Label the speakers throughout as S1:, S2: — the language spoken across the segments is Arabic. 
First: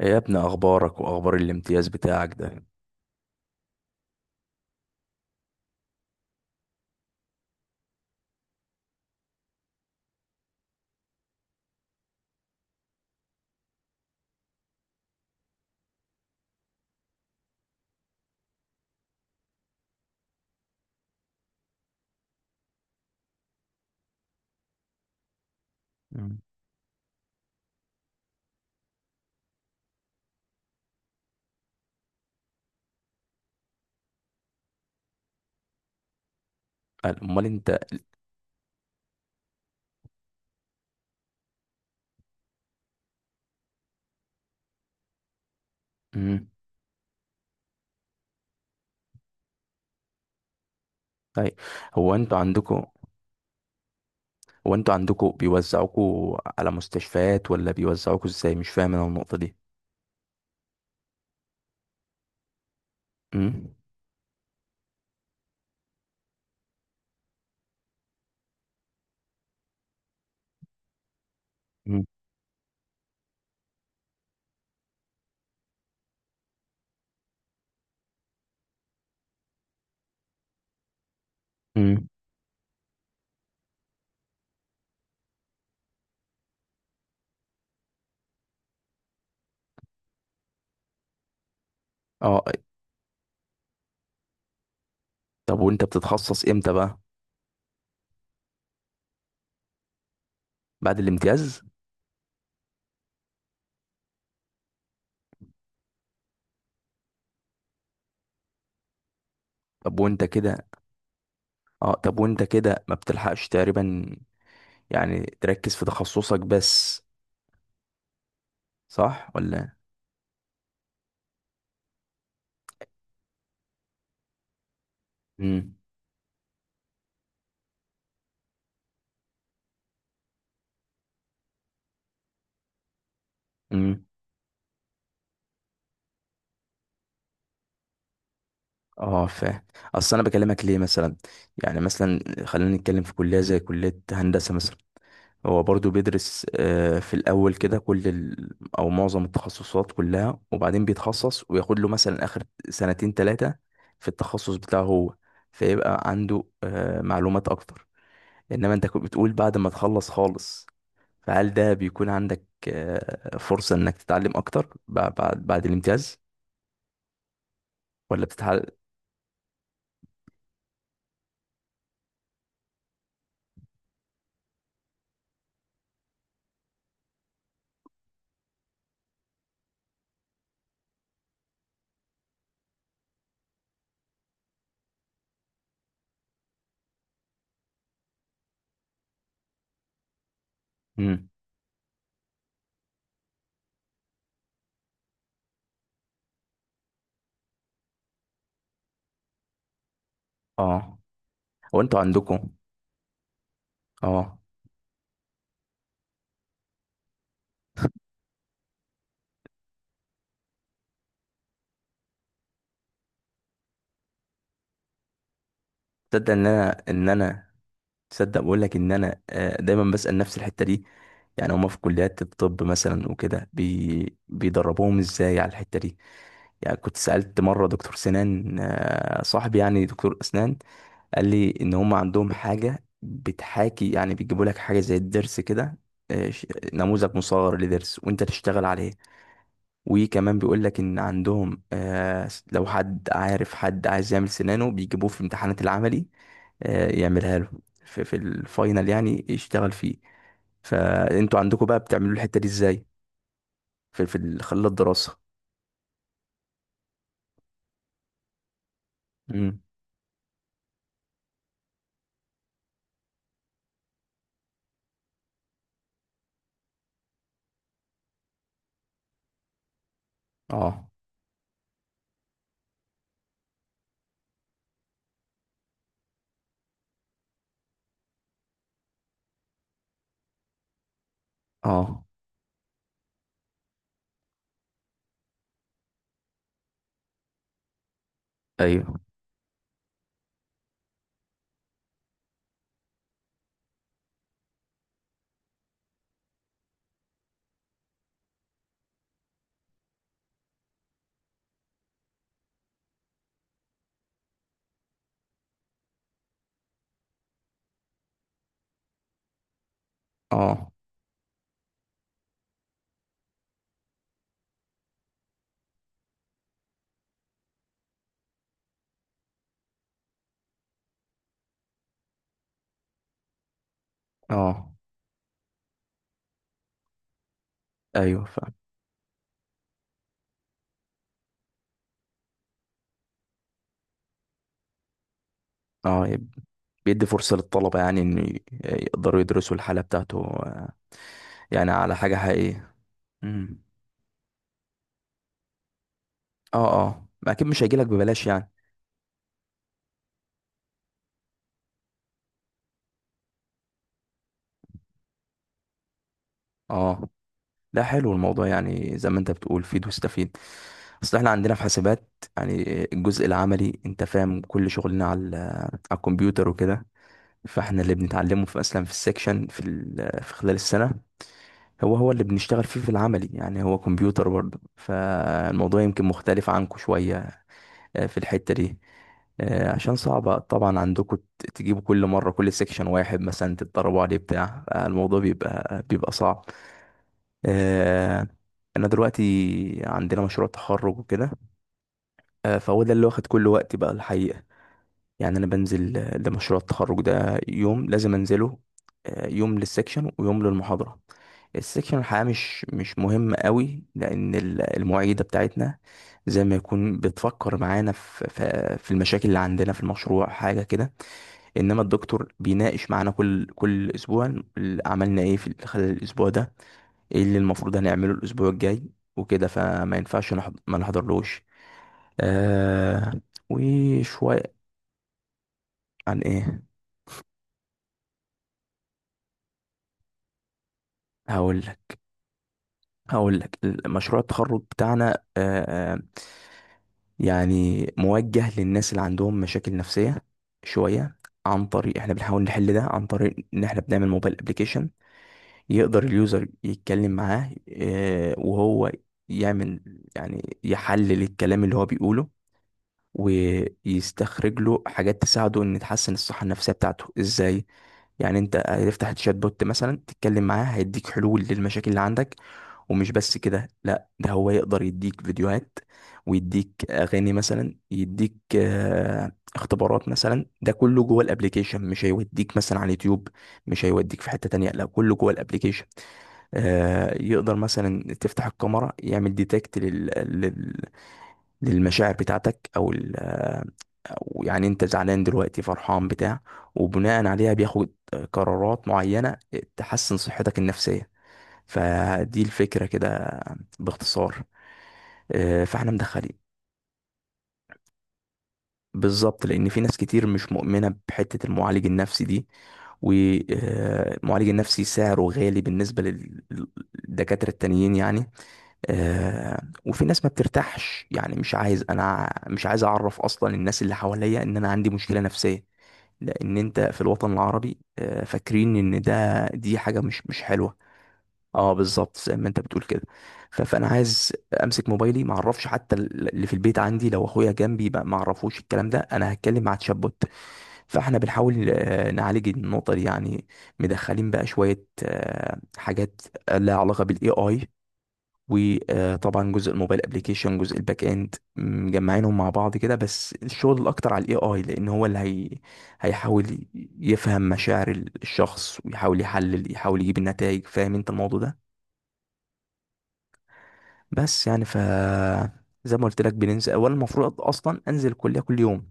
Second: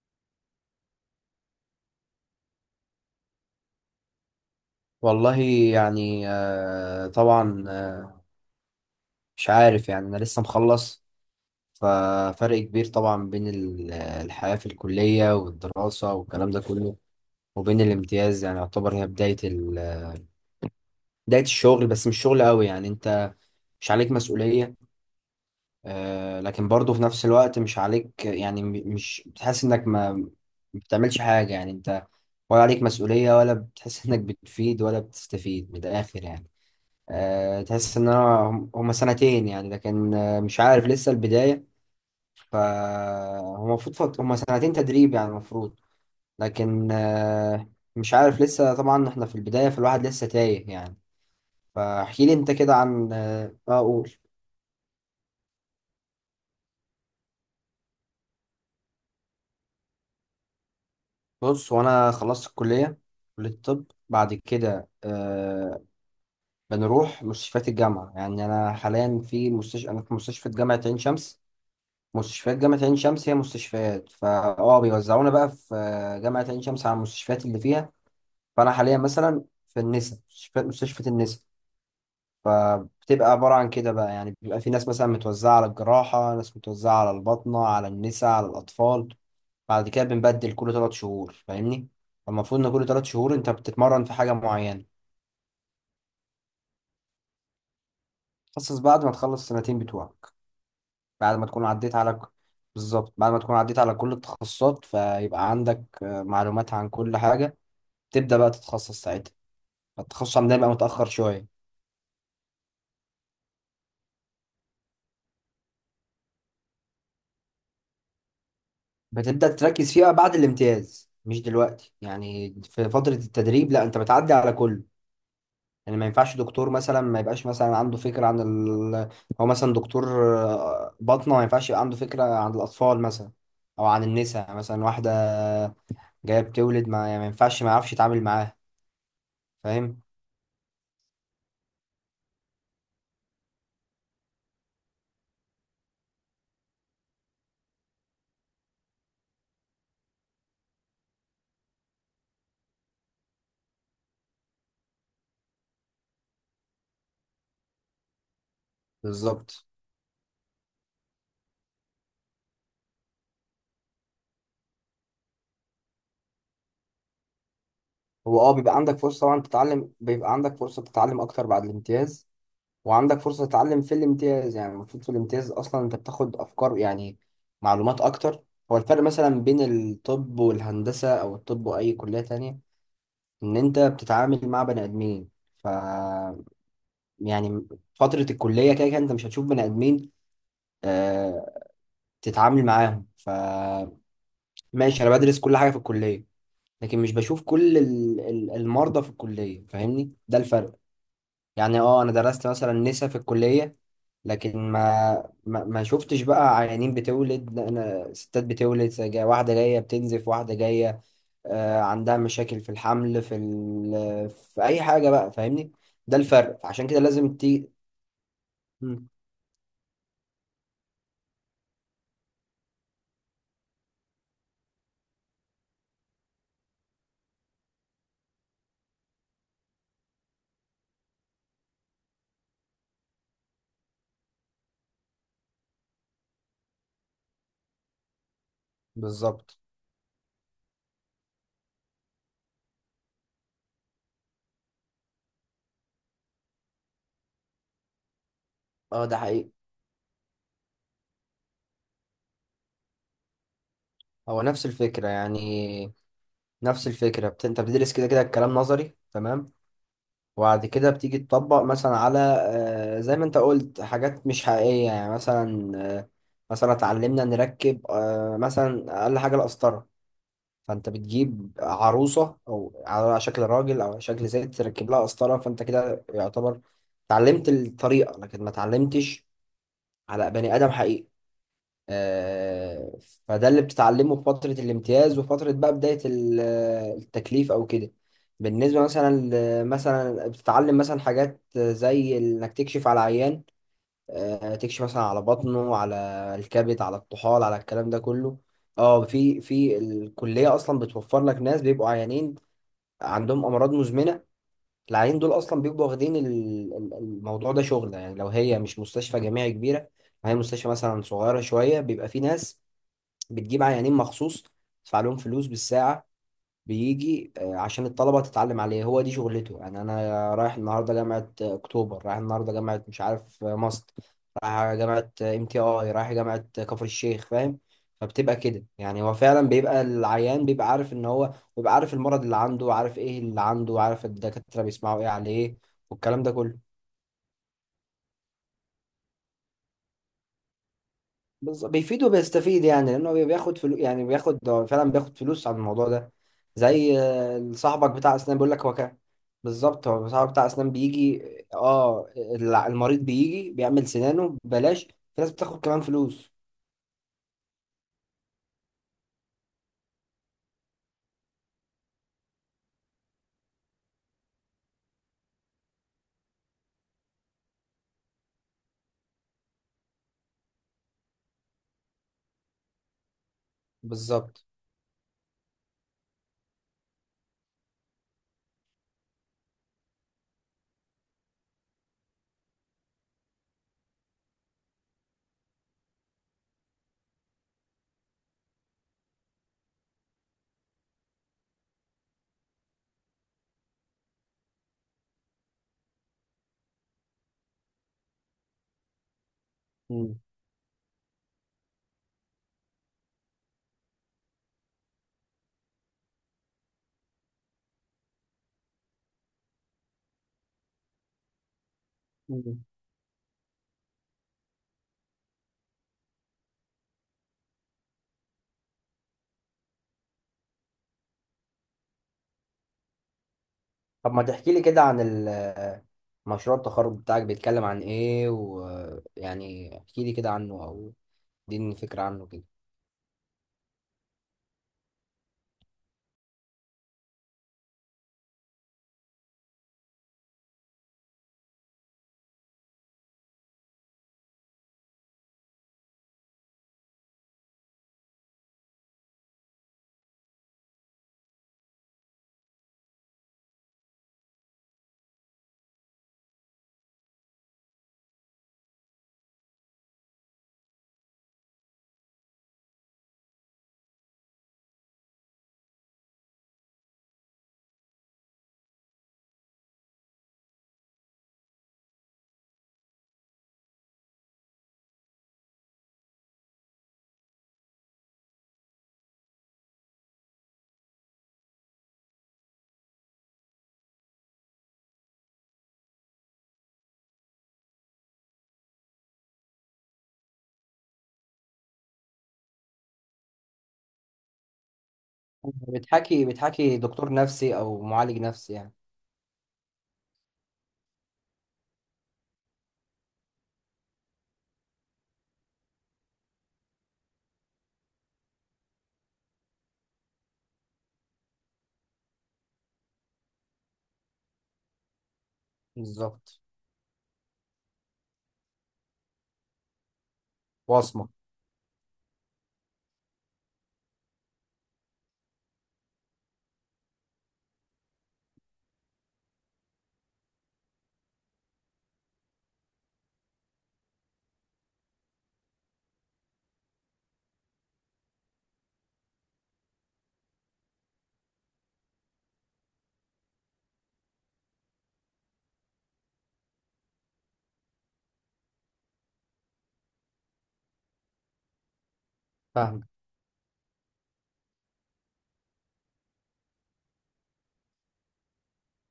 S1: إيه يا ابني، اخبارك واخبار الامتياز بتاعك ده؟
S2: والله، يعني طبعا، مش عارف. يعني انا لسه مخلص. ففرق كبير طبعا بين الحياة في الكلية والدراسة والكلام ده كله، وبين الامتياز. يعني يعتبر هي بداية الشغل، بس مش شغل قوي. يعني انت مش عليك مسؤولية،
S1: مم.
S2: لكن برضه في نفس الوقت مش عليك. يعني مش بتحس انك ما بتعملش حاجة. يعني انت ولا عليك مسؤولية ولا بتحس انك بتفيد ولا بتستفيد من الاخر يعني.
S1: قال، امال انت؟
S2: تحس ان انا هم سنتين. يعني لكن مش عارف لسه البداية. فهو المفروض هم سنتين تدريب، يعني المفروض.
S1: مم.
S2: لكن مش عارف. لسه طبعا احنا في البداية، فالواحد لسه تايه يعني.
S1: طيب. هو
S2: فاحكي لي
S1: انتوا
S2: انت كده
S1: عندكم
S2: عن قول.
S1: هو انتوا عندكم بيوزعوكوا على مستشفيات ولا بيوزعوكوا ازاي؟ مش فاهم انا النقطة دي.
S2: بص، وانا خلصت الكلية، كلية
S1: مم.
S2: الطب. بعد كده أه بنروح مستشفيات الجامعة. يعني أنا في مستشفى جامعة عين شمس.
S1: مم.
S2: مستشفيات جامعة عين شمس هي مستشفيات، فا اه بيوزعونا بقى في جامعة عين شمس على المستشفيات اللي فيها. فأنا حاليا مثلا في النسا، مستشفى النسا.
S1: مم.
S2: فبتبقى عبارة عن كده بقى. يعني بيبقى في ناس مثلا متوزعة على الجراحة، ناس متوزعة على الباطنة، على النسا، على الأطفال. بعد كده بنبدل كل تلات شهور، فاهمني.
S1: اه.
S2: فالمفروض إن كل تلات شهور أنت بتتمرن في حاجة معينة.
S1: طب وانت بتتخصص امتى بقى؟
S2: تخصص بعد ما تخلص السنتين بتوعك،
S1: بعد
S2: بعد ما
S1: الامتياز؟
S2: تكون عديت على بالظبط، بعد ما تكون عديت على كل التخصصات، فيبقى عندك معلومات عن كل حاجة. تبدأ بقى تتخصص ساعتها.
S1: طب وانت
S2: التخصص عندنا
S1: كده
S2: بقى متأخر شوية.
S1: اه طب وانت كده ما بتلحقش تقريبا؟ يعني تركز في تخصصك بس، صح
S2: بتبدأ
S1: ولا؟
S2: تركز فيها بعد الامتياز، مش دلوقتي. يعني في فترة التدريب لا، انت بتعدي على كله.
S1: مم.
S2: يعني ما ينفعش دكتور مثلا ما يبقاش مثلا عنده فكرة عن هو مثلا دكتور باطنة، ما ينفعش يبقى عنده فكرة عن الأطفال مثلا، أو عن
S1: مم.
S2: النساء مثلا. واحدة جاية بتولد، ما، يعني ما ينفعش ما يعرفش يتعامل معاها.
S1: اه، فاهم.
S2: فاهم.
S1: اصل انا بكلمك ليه مثلا؟ يعني مثلا، خلينا نتكلم في كليه زي كليه هندسه مثلا، هو برضو بيدرس في الاول كده كل ال... او معظم التخصصات كلها، وبعدين بيتخصص وياخد له مثلا اخر 2 ،3 سنين في التخصص بتاعه هو، فيبقى عنده معلومات اكتر. انما انت كنت بتقول بعد
S2: بالظبط.
S1: ما تخلص خالص، فهل ده بيكون عندك فرصه انك تتعلم اكتر بعد بعد الامتياز ولا
S2: هو اه
S1: بتتعلم؟
S2: بيبقى عندك فرصة طبعا تتعلم، بيبقى عندك فرصة تتعلم أكتر بعد الامتياز، وعندك فرصة تتعلم في الامتياز. يعني المفروض في الامتياز أصلا أنت بتاخد أفكار، يعني معلومات أكتر. هو الفرق مثلا بين الطب والهندسة، أو الطب وأي كلية تانية، إن أنت بتتعامل مع بني آدمين. ف يعني فترة الكلية كده كده أنت مش هتشوف بني آدمين
S1: امم.
S2: آه... تتعامل معاهم. ف ماشي، أنا بدرس كل حاجة في الكلية، لكن مش بشوف كل المرضى في الكلية، فاهمني. ده الفرق.
S1: اه.
S2: يعني
S1: هو انتوا
S2: اه انا درست
S1: عندكم.
S2: مثلا نسا في الكلية،
S1: اه.
S2: لكن ما شفتش بقى عيانين بتولد. انا ستات بتولد، واحدة جاية بتنزف، واحدة جاية عندها مشاكل في الحمل، في في اي حاجة بقى، فاهمني. ده
S1: تصدق ان
S2: الفرق،
S1: انا
S2: عشان كده
S1: ان
S2: لازم
S1: انا
S2: تي.
S1: تصدق بقول لك ان
S2: مم،
S1: انا دايما بسأل نفس الحتة دي. يعني هما في كليات الطب مثلا وكده بيدربوهم ازاي على الحتة دي؟ يعني كنت سألت مرة دكتور سنان، صاحبي يعني دكتور اسنان، قال لي ان هما عندهم حاجة بتحاكي، يعني بيجيبوا لك حاجة زي الضرس كده، آه، ش- نموذج مصغر لضرس وانت تشتغل عليه.
S2: بالظبط.
S1: وكمان بيقول لك ان عندهم لو حد عارف حد عايز يعمل سنانه بيجيبوه في امتحانات العملي، يعملها له في في, الفاينل،
S2: اه ده
S1: يعني
S2: حقيقي.
S1: يشتغل فيه. فانتوا عندكم بقى بتعملوا الحتة دي ازاي في, في
S2: هو
S1: خلال
S2: نفس الفكرة
S1: الدراسة؟
S2: يعني، نفس الفكرة انت بتدرس كده كده الكلام نظري، تمام.
S1: امم.
S2: وبعد كده بتيجي تطبق مثلا على زي ما انت قلت، حاجات مش حقيقية. يعني مثلا آه، مثلا اتعلمنا نركب مثلا أقل حاجة القسطرة.
S1: اه.
S2: فانت بتجيب عروسة او على شكل راجل او على شكل ست تركب لها قسطرة، فانت كده يعتبر اتعلمت الطريقة، لكن ما اتعلمتش على بني آدم حقيقي.
S1: اه.
S2: آه، فده اللي بتتعلمه في فترة الامتياز، وفترة بقى بداية التكليف أو كده. بالنسبة
S1: ايوه.
S2: مثلا مثلا بتتعلم مثلا حاجات زي إنك تكشف على عيان. تكشف مثلا على بطنه، على الكبد، على الطحال، على الكلام ده كله. اه في الكلية أصلا بتوفر لك ناس بيبقوا عيانين، عندهم أمراض مزمنة. العيانين دول أصلا بيبقوا واخدين الموضوع ده شغل. يعني لو هي مش مستشفى جامعي كبيرة، هي مستشفى
S1: اه.
S2: مثلا صغيرة شوية، بيبقى في ناس بتجيب عيانين مخصوص، تدفع لهم فلوس بالساعة. بيجي عشان الطلبة تتعلم عليه، هو دي شغلته. يعني أنا رايح النهاردة جامعة أكتوبر، رايح النهاردة جامعة مش عارف ماست،
S1: اه.
S2: رايح جامعة ام تي اي، رايح جامعة كفر الشيخ، فاهم.
S1: ايوه،
S2: فبتبقى
S1: فاهم.
S2: كده يعني. هو فعلا بيبقى العيان بيبقى عارف ان هو بيبقى عارف المرض اللي عنده، عارف ايه اللي عنده، عارف الدكاترة بيسمعوا ايه عليه،
S1: اه،
S2: والكلام ده كله.
S1: بيدي فرصة للطلبة يعني ان يقدروا يدرسوا الحالة بتاعته، يعني على
S2: بيفيد
S1: حاجة
S2: وبيستفيد.
S1: حقيقية.
S2: يعني لانه بياخد
S1: امم.
S2: فلوس. يعني بياخد، هو فعلا بياخد فلوس على الموضوع ده.
S1: اه،
S2: زي
S1: اه، ما اكيد مش هيجيلك
S2: صاحبك بتاع
S1: ببلاش
S2: اسنان
S1: يعني.
S2: بيقول لك هو كان، بالظبط، هو صاحبك بتاع اسنان بيجي. اه المريض بيجي بيعمل سنانه ببلاش. في ناس بتاخد كمان فلوس.
S1: اه. لا، حلو الموضوع، يعني زي ما انت بتقول فيد واستفيد. اصل احنا عندنا في حاسبات، يعني الجزء العملي، انت فاهم، كل شغلنا على على الكمبيوتر وكده. فاحنا اللي بنتعلمه في اصلا في السكشن في في خلال السنة هو اللي بنشتغل فيه في العملي، يعني هو كمبيوتر
S2: بالظبط.
S1: برضه، فالموضوع يمكن مختلف عنكم شوية في الحتة دي. عشان صعبة طبعا عندكم تجيبوا كل مرة كل سكشن واحد مثلا تتدربوا عليه، بتاع الموضوع بيبقى صعب. آه، انا دلوقتي عندنا مشروع تخرج وكده، فهو ده اللي واخد كل وقتي بقى الحقيقة. يعني انا بنزل لمشروع التخرج ده يوم لازم انزله، يوم للسكشن
S2: مم.
S1: ويوم للمحاضرة. السكشن الحقيقة مش مهم قوي، لان المعيدة بتاعتنا زي ما يكون بتفكر معانا في المشاكل اللي عندنا في المشروع، حاجة كده. انما الدكتور
S2: مم.
S1: بيناقش معانا كل اسبوع عملنا ايه في خلال الاسبوع ده، ايه اللي المفروض هنعمله الاسبوع الجاي وكده، فما ينفعش ما نحضرلوش. آه،
S2: طب ما تحكي
S1: وشوية.
S2: لي كده عن
S1: عن
S2: مشروع
S1: ايه؟
S2: التخرج بتاعك، بيتكلم عن ايه، ويعني احكي لي كده عنه، او
S1: هقول
S2: اديني
S1: لك.
S2: فكرة عنه كده.
S1: هقول لك. مشروع التخرج بتاعنا يعني موجه للناس اللي عندهم مشاكل نفسية شوية. عن طريق احنا بنحاول نحل ده عن طريق ان احنا بنعمل موبايل ابليكيشن يقدر اليوزر يتكلم معاه، آه، وهو يعمل، يعني يحلل الكلام اللي هو بيقوله ويستخرج له حاجات تساعده ان تحسن الصحة النفسية بتاعته ازاي. يعني انت هتفتح الشات بوت مثلا تتكلم معاه هيديك حلول للمشاكل اللي عندك. ومش بس كده، لا، ده هو يقدر يديك فيديوهات ويديك اغاني مثلا، يديك اختبارات مثلا، ده كله جوه الابليكيشن، مش هيوديك مثلا على اليوتيوب، مش هيوديك في حتة تانية، لا، كله جوه الابليكيشن. يقدر مثلا تفتح الكاميرا يعمل ديتكت للمشاعر بتاعتك او ال... أو يعني انت زعلان دلوقتي، فرحان، بتاع، وبناء عليها بياخد قرارات معينة تحسن صحتك النفسية. فدي الفكرة كده باختصار. فاحنا
S2: بتحكي
S1: مدخلين.
S2: بتحكي دكتور نفسي او معالج نفسي يعني.
S1: بالظبط، لان في ناس كتير مش مؤمنه بحته المعالج النفسي دي، والمعالج النفسي سعره غالي بالنسبه للدكاتره التانيين يعني. آه، وفي ناس ما بترتاحش، يعني مش عايز، انا مش عايز اعرف اصلا الناس اللي حواليا ان انا عندي مشكله نفسيه،
S2: بالظبط.
S1: لان انت في الوطن العربي فاكرين ان ده دي حاجه مش حلوه.
S2: وصمة.
S1: اه، بالظبط زي ما انت بتقول كده. فانا عايز امسك موبايلي ما اعرفش حتى اللي في البيت عندي، لو اخويا جنبي ما اعرفوش الكلام ده، انا هتكلم مع تشات. فاحنا بنحاول نعالج النقطه دي يعني. مدخلين بقى شويه حاجات لها علاقه بالاي اي. وطبعا جزء الموبايل ابلكيشن، جزء الباك اند، مجمعينهم مع بعض كده، بس الشغل الاكتر على AI، لان هو اللي هي هيحاول يفهم مشاعر الشخص، ويحاول يحلل، يحاول يجيب النتائج. فاهم انت الموضوع ده؟
S2: فاهمة.
S1: بس يعني، ف... زي ما قلت لك، بننزل اولا، المفروض اصلا انزل الكليه كل يوم،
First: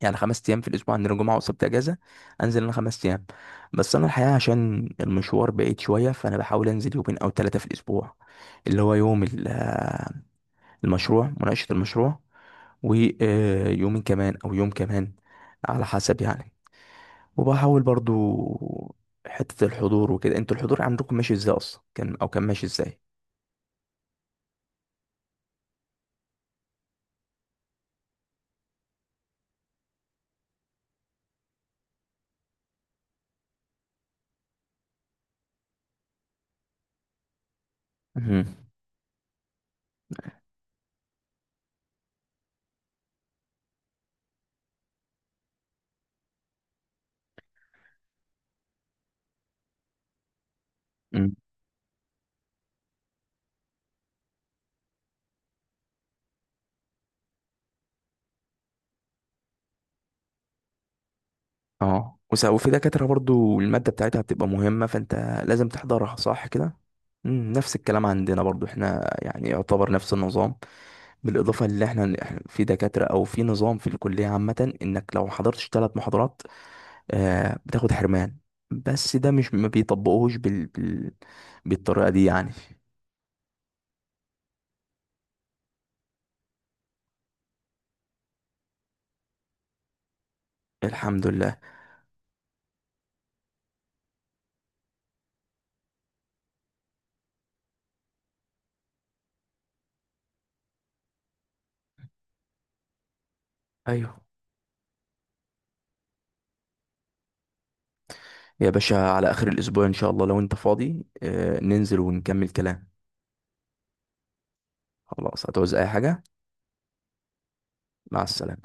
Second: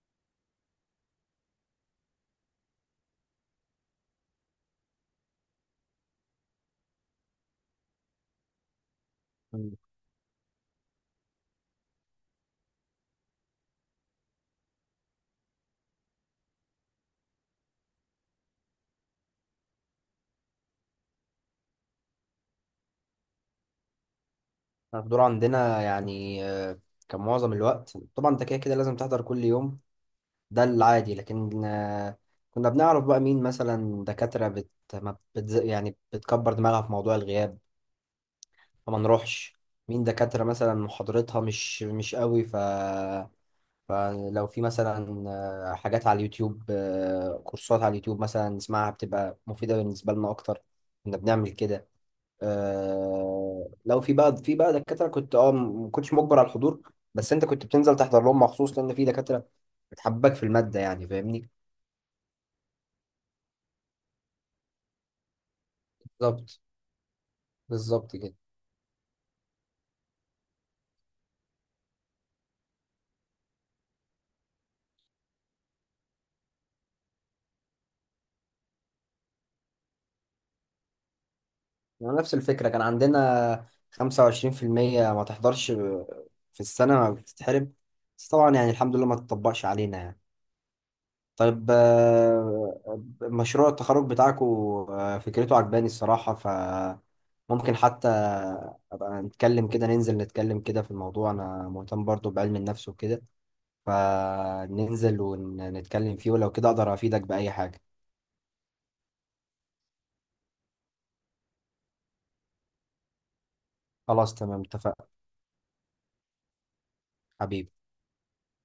S1: يعني 5 ايام في الاسبوع، عندنا جمعه وسبت اجازه، انزل انا 5 ايام. بس انا الحقيقه عشان المشوار بعيد شويه، فانا بحاول انزل 2 او 3 في الاسبوع، اللي هو يوم
S2: احنا
S1: المشروع، مناقشه المشروع، ويومين كمان او يوم كمان، على حسب يعني. وبحاول برضو حته الحضور وكده. انتوا الحضور عندكم ماشي ازاي اصلا، كان او كان ماشي ازاي؟
S2: الدور عندنا يعني كان معظم الوقت. طبعا انت كده كده لازم تحضر كل يوم، ده العادي. لكن كنا بنعرف بقى مين مثلا دكاترة بت... ما بت... يعني بتكبر دماغها في موضوع الغياب،
S1: مهم.
S2: فما نروحش. مين دكاترة مثلا محاضرتها مش قوي، فلو في مثلا حاجات على اليوتيوب، كورسات على اليوتيوب مثلا نسمعها، بتبقى مفيدة بالنسبة لنا أكتر. كنا بنعمل كده. آه لو في بقى في بقى دكاترة كنت اه ما كنتش مجبر على الحضور، بس انت كنت بتنزل تحضر لهم مخصوص، لان في دكاترة بتحبك في المادة، يعني فاهمني.
S1: اه. وفي دكاترة برضو المادة بتاعتها بتبقى مهمة، فانت لازم تحضرها، صح
S2: بالظبط.
S1: كده؟ مم، نفس الكلام
S2: بالظبط كده.
S1: عندنا برضو، احنا يعني يعتبر نفس النظام. بالإضافة اللي إحنا في دكاترة، أو في نظام في الكلية عامة، إنك لو حضرتش 3 محاضرات آه بتاخد حرمان، بس ده مش ما بيطبقوهش بالطريقة دي
S2: ونفس
S1: يعني.
S2: الفكرة كان عندنا 25% ما تحضرش في السنة ما بتتحرم. بس طبعا يعني الحمد لله ما تطبقش علينا يعني.
S1: الحمد لله.
S2: طيب مشروع التخرج بتاعكو، فكرته عجباني الصراحة. فممكن حتى أبقى نتكلم كده، ننزل نتكلم كده في الموضوع. أنا مهتم برضو بعلم النفس وكده،
S1: أيوه
S2: فننزل ونتكلم فيه، ولو كده أقدر أفيدك بأي حاجة.
S1: يا باشا، على آخر الأسبوع إن شاء الله لو أنت فاضي آه ننزل ونكمل كلام.
S2: خلاص تمام، اتفقنا.
S1: خلاص. هتعوز أي حاجة؟
S2: حبيبي.
S1: مع السلامة.